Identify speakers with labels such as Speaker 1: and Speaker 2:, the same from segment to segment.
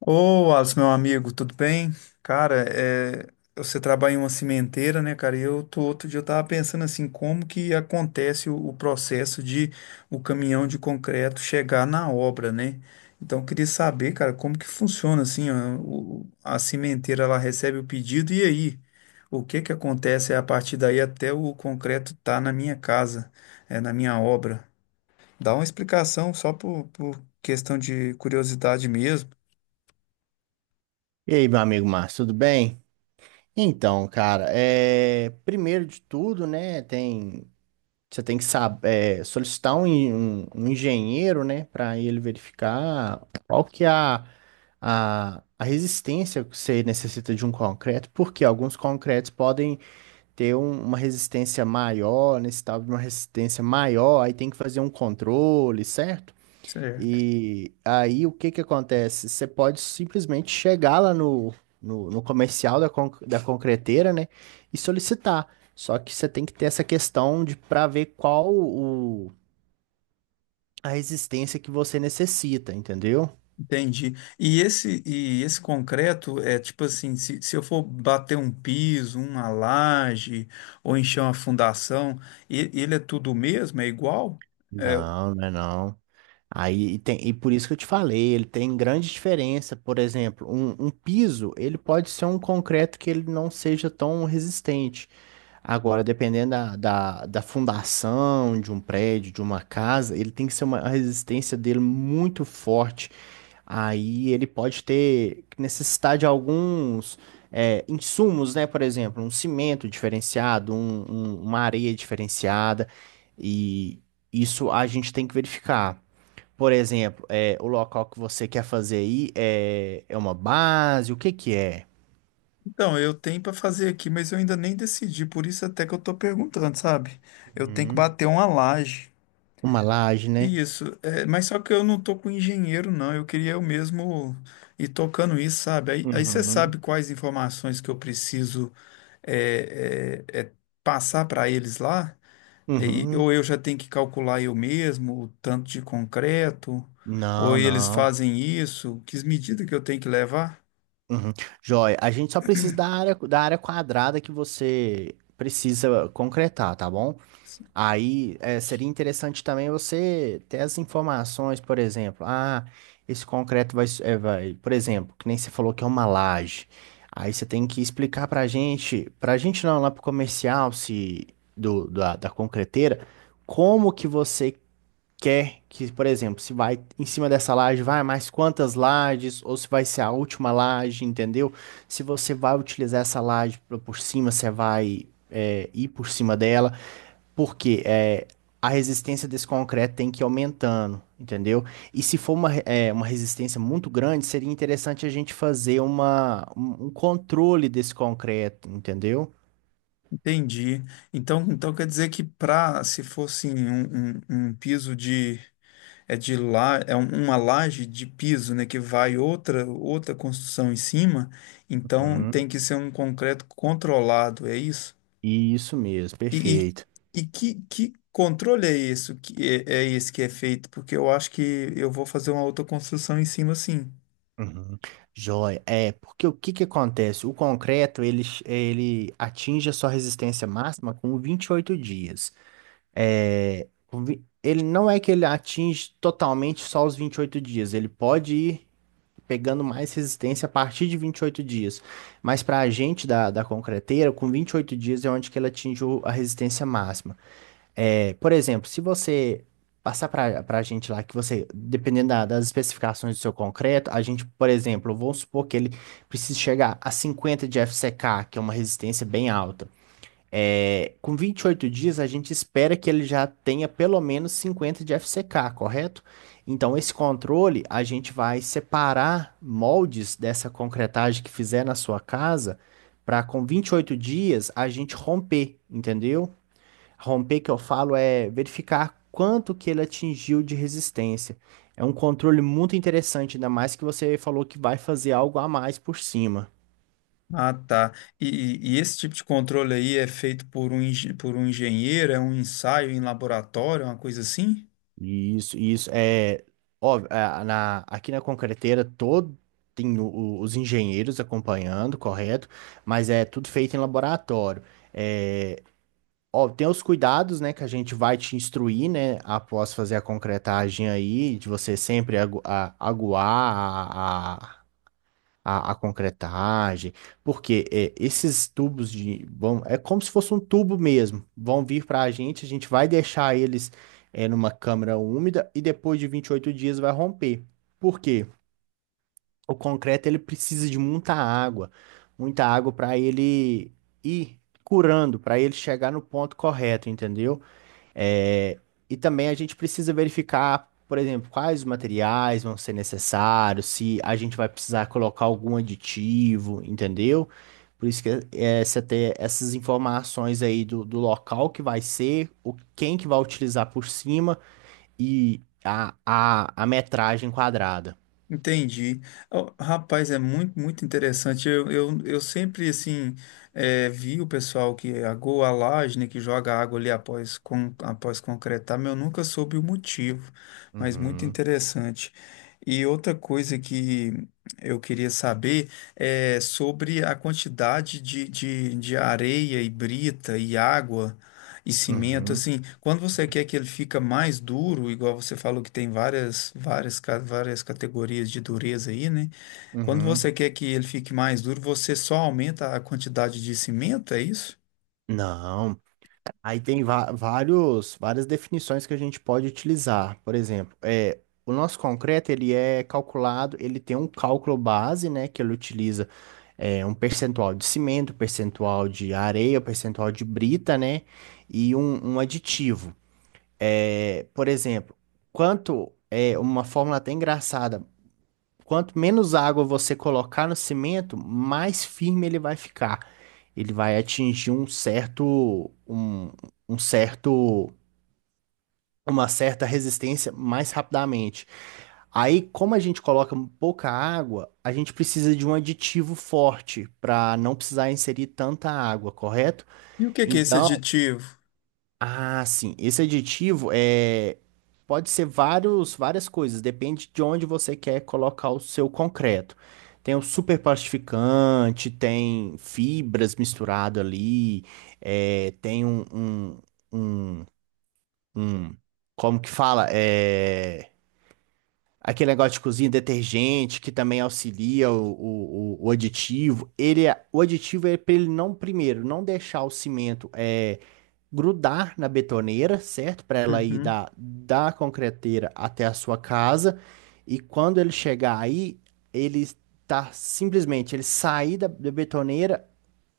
Speaker 1: Ô, Alisson, meu amigo, tudo bem? Cara, você trabalha em uma cimenteira, né, cara? E eu tô... Outro dia eu tava pensando assim, como que acontece o processo de o caminhão de concreto chegar na obra, né? Então, eu queria saber, cara, como que funciona assim, ó, a cimenteira, ela recebe o pedido e aí? O que que acontece a partir daí até o concreto tá na minha casa, na minha obra? Dá uma explicação só por questão de curiosidade mesmo,
Speaker 2: E aí, meu amigo Márcio, tudo bem? Então, cara, primeiro de tudo, né, você tem que saber, solicitar um engenheiro, né, para ele verificar qual que é a resistência que você necessita de um concreto, porque alguns concretos podem ter uma resistência maior, necessitar de uma resistência maior, aí tem que fazer um controle, certo?
Speaker 1: certo?
Speaker 2: E aí o que que acontece? Você pode simplesmente chegar lá no comercial da, da concreteira, né? E solicitar. Só que você tem que ter essa questão de para ver qual o, a resistência que você necessita, entendeu?
Speaker 1: Entendi. E esse concreto é tipo assim, se eu for bater um piso, uma laje, ou encher uma fundação, ele é tudo mesmo? É igual? É,
Speaker 2: Não, não é não. E por isso que eu te falei, ele tem grande diferença. Por exemplo, um piso, ele pode ser um concreto que ele não seja tão resistente. Agora, dependendo da fundação de um prédio, de uma casa, ele tem que ser uma a resistência dele muito forte. Aí ele pode ter necessidade de alguns insumos, né? Por exemplo, um cimento diferenciado, uma areia diferenciada. E isso a gente tem que verificar. Por exemplo, o local que você quer fazer aí é, é uma base? O que que é?
Speaker 1: então, eu tenho para fazer aqui, mas eu ainda nem decidi, por isso até que eu tô perguntando, sabe? Eu tenho que
Speaker 2: Uhum.
Speaker 1: bater uma laje.
Speaker 2: Uma laje, né?
Speaker 1: Isso, é, mas só que eu não tô com engenheiro, não. Eu queria eu mesmo ir tocando isso, sabe? Aí você sabe
Speaker 2: Uhum.
Speaker 1: quais informações que eu preciso é, é, é, passar para eles lá? É,
Speaker 2: Uhum.
Speaker 1: ou eu já tenho que calcular eu mesmo o tanto de concreto, ou
Speaker 2: Não,
Speaker 1: eles
Speaker 2: não.
Speaker 1: fazem isso, que medidas que eu tenho que levar?
Speaker 2: Uhum. Joia, a gente só precisa da área quadrada que você precisa concretar, tá bom?
Speaker 1: Assim,
Speaker 2: Aí seria interessante também você ter as informações, por exemplo, ah, esse concreto vai, vai, por exemplo, que nem você falou que é uma laje. Aí você tem que explicar pra gente não, lá pro comercial, se do, da concreteira, como que você quer que, por exemplo, se vai em cima dessa laje, vai mais quantas lajes, ou se vai ser a última laje, entendeu? Se você vai utilizar essa laje pra- por cima, você vai ir por cima dela, porque a resistência desse concreto tem que ir aumentando, entendeu? E se for uma, uma resistência muito grande, seria interessante a gente fazer uma, um controle desse concreto, entendeu?
Speaker 1: entendi. Então quer dizer que para, se fosse um piso de, é, de lá, é uma laje de piso, né, que vai outra outra construção em cima, então
Speaker 2: Uhum.
Speaker 1: tem que ser um concreto controlado, é isso?
Speaker 2: Isso mesmo,
Speaker 1: E, e,
Speaker 2: perfeito.
Speaker 1: e que controle é isso que esse que é feito? Porque eu acho que eu vou fazer uma outra construção em cima, sim.
Speaker 2: Uhum. Joia. É, porque o que que acontece? O concreto, ele, ele atinge a sua resistência máxima com 28 dias. É, ele não é que ele atinge totalmente só os 28 dias, ele pode ir pegando mais resistência a partir de 28 dias. Mas para a gente da concreteira, com 28 dias é onde que ele atinge a resistência máxima. É, por exemplo, se você passar para a gente lá que você, dependendo das especificações do seu concreto, a gente, por exemplo, vamos supor que ele precise chegar a 50 de FCK, que é uma resistência bem alta. É, com 28 dias, a gente espera que ele já tenha pelo menos 50 de FCK, correto? Então, esse controle, a gente vai separar moldes dessa concretagem que fizer na sua casa, para com 28 dias a gente romper, entendeu? Romper que eu falo é verificar quanto que ele atingiu de resistência. É um controle muito interessante, ainda mais que você falou que vai fazer algo a mais por cima.
Speaker 1: Ah, tá. E, e esse tipo de controle aí é feito por um, por um engenheiro, é um ensaio em laboratório, uma coisa assim?
Speaker 2: Isso, e isso é óbvio, aqui na concreteira todo tem os engenheiros acompanhando, correto? Mas é tudo feito em laboratório. É, ó, tem os cuidados, né, que a gente vai te instruir, né, após fazer a concretagem aí, de você sempre aguar a, a concretagem, porque esses tubos de vão, é como se fosse um tubo mesmo, vão vir para a gente vai deixar eles numa câmara úmida e depois de 28 dias vai romper. Por quê? O concreto ele precisa de muita água para ele ir curando, para ele chegar no ponto correto, entendeu? É, e também a gente precisa verificar, por exemplo, quais os materiais vão ser necessários, se a gente vai precisar colocar algum aditivo, entendeu? Por isso que é, você ter essas informações aí do, do local que vai ser, o, quem que vai utilizar por cima e a metragem quadrada.
Speaker 1: Entendi. Ó, rapaz, é muito, muito interessante. Eu sempre, assim, vi o pessoal que agou a laje, né, que joga água ali após, após concretar, mas eu nunca soube o motivo, mas muito
Speaker 2: Uhum,
Speaker 1: interessante. E outra coisa que eu queria saber é sobre a quantidade de areia e brita e água e cimento,
Speaker 2: uhum,
Speaker 1: assim, quando você quer que ele fica mais duro, igual você falou que tem várias, várias, várias categorias de dureza aí, né? Quando você
Speaker 2: uhum.
Speaker 1: quer que ele fique mais duro, você só aumenta a quantidade de cimento, é isso?
Speaker 2: Não. Vários, várias definições que a gente pode utilizar. Por exemplo, é, o nosso concreto ele é calculado, ele tem um cálculo base, né, que ele utiliza um percentual de cimento, percentual de areia, percentual de brita, né, e um aditivo. É, por exemplo, quanto é uma fórmula até engraçada. Quanto menos água você colocar no cimento, mais firme ele vai ficar. Ele vai atingir um, um certo, uma certa resistência mais rapidamente. Aí, como a gente coloca pouca água, a gente precisa de um aditivo forte para não precisar inserir tanta água, correto?
Speaker 1: E o que que é esse
Speaker 2: Então,
Speaker 1: aditivo?
Speaker 2: ah, sim. Esse aditivo é pode ser vários, várias coisas, depende de onde você quer colocar o seu concreto. Tem o superplastificante, tem fibras misturado ali, é, tem um, um, um, um- como que fala? É, aquele negócio de cozinha, detergente, que também auxilia o aditivo. Ele, o aditivo é para ele não, primeiro, não deixar o cimento. Grudar na betoneira, certo? Para ela ir
Speaker 1: Uhum.
Speaker 2: da concreteira até a sua casa. E quando ele chegar aí, ele tá simplesmente, ele sair da betoneira,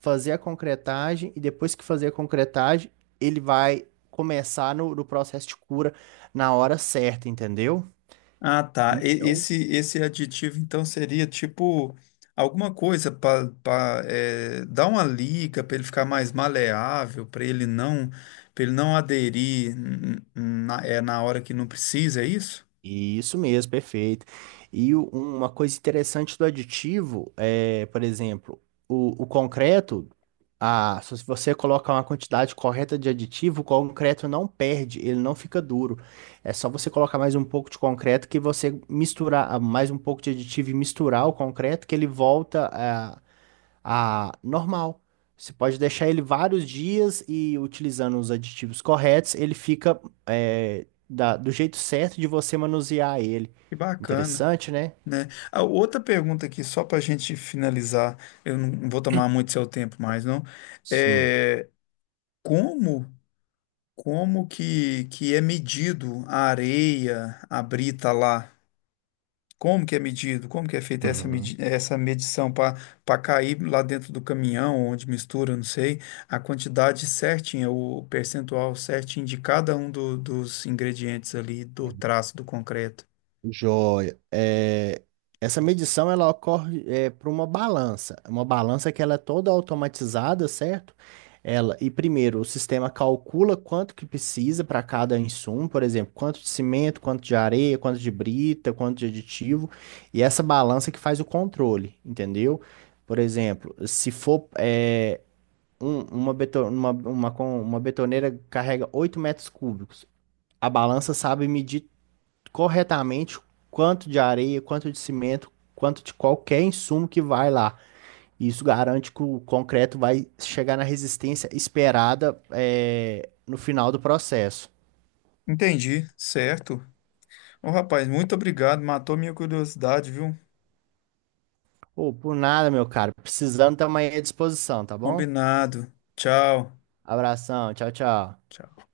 Speaker 2: fazer a concretagem, e depois que fazer a concretagem, ele vai começar no processo de cura na hora certa, entendeu?
Speaker 1: Ah, tá.
Speaker 2: Isso, é um
Speaker 1: Esse aditivo, então, seria tipo alguma coisa para dar uma liga para ele ficar mais maleável, para ele não aderir na, é, na hora que não precisa, é isso?
Speaker 2: Isso mesmo, perfeito. Uma coisa interessante do aditivo é, por exemplo, o concreto, a, se você colocar uma quantidade correta de aditivo, o concreto não perde, ele não fica duro. É só você colocar mais um pouco de concreto que você misturar ah, mais um pouco de aditivo e misturar o concreto que ele volta a normal. Você pode deixar ele vários dias e utilizando os aditivos corretos, ele fica do jeito certo de você manusear ele.
Speaker 1: Que bacana,
Speaker 2: Interessante, né?
Speaker 1: né? A outra pergunta aqui, só para a gente finalizar, eu não vou tomar muito seu tempo mais, não.
Speaker 2: Sim.
Speaker 1: É como, que é medido a areia, a brita lá? Como que é medido? Como que é feita essa, medi
Speaker 2: Uhum.
Speaker 1: essa medição para para cair lá dentro do caminhão, onde mistura, não sei, a quantidade certinha, o percentual certinho de cada um dos ingredientes ali do traço do concreto?
Speaker 2: Joia. É, essa medição ela ocorre para uma balança que ela é toda automatizada, certo? Ela e primeiro o sistema calcula quanto que precisa para cada insumo, por exemplo, quanto de cimento, quanto de areia, quanto de brita, quanto de aditivo, e essa balança que faz o controle, entendeu? Por exemplo, se for é, um- uma, beto- uma, com- uma betoneira carrega 8 metros cúbicos, a balança sabe medir corretamente quanto de areia, quanto de cimento, quanto de qualquer insumo que vai lá. Isso garante que o concreto vai chegar na resistência esperada, é, no final do processo.
Speaker 1: Entendi, certo. Ô, rapaz, muito obrigado. Matou minha curiosidade, viu?
Speaker 2: Ô, por nada, meu caro. Precisando, também à disposição, tá bom?
Speaker 1: Combinado. Tchau.
Speaker 2: Abração, tchau, tchau.
Speaker 1: Tchau.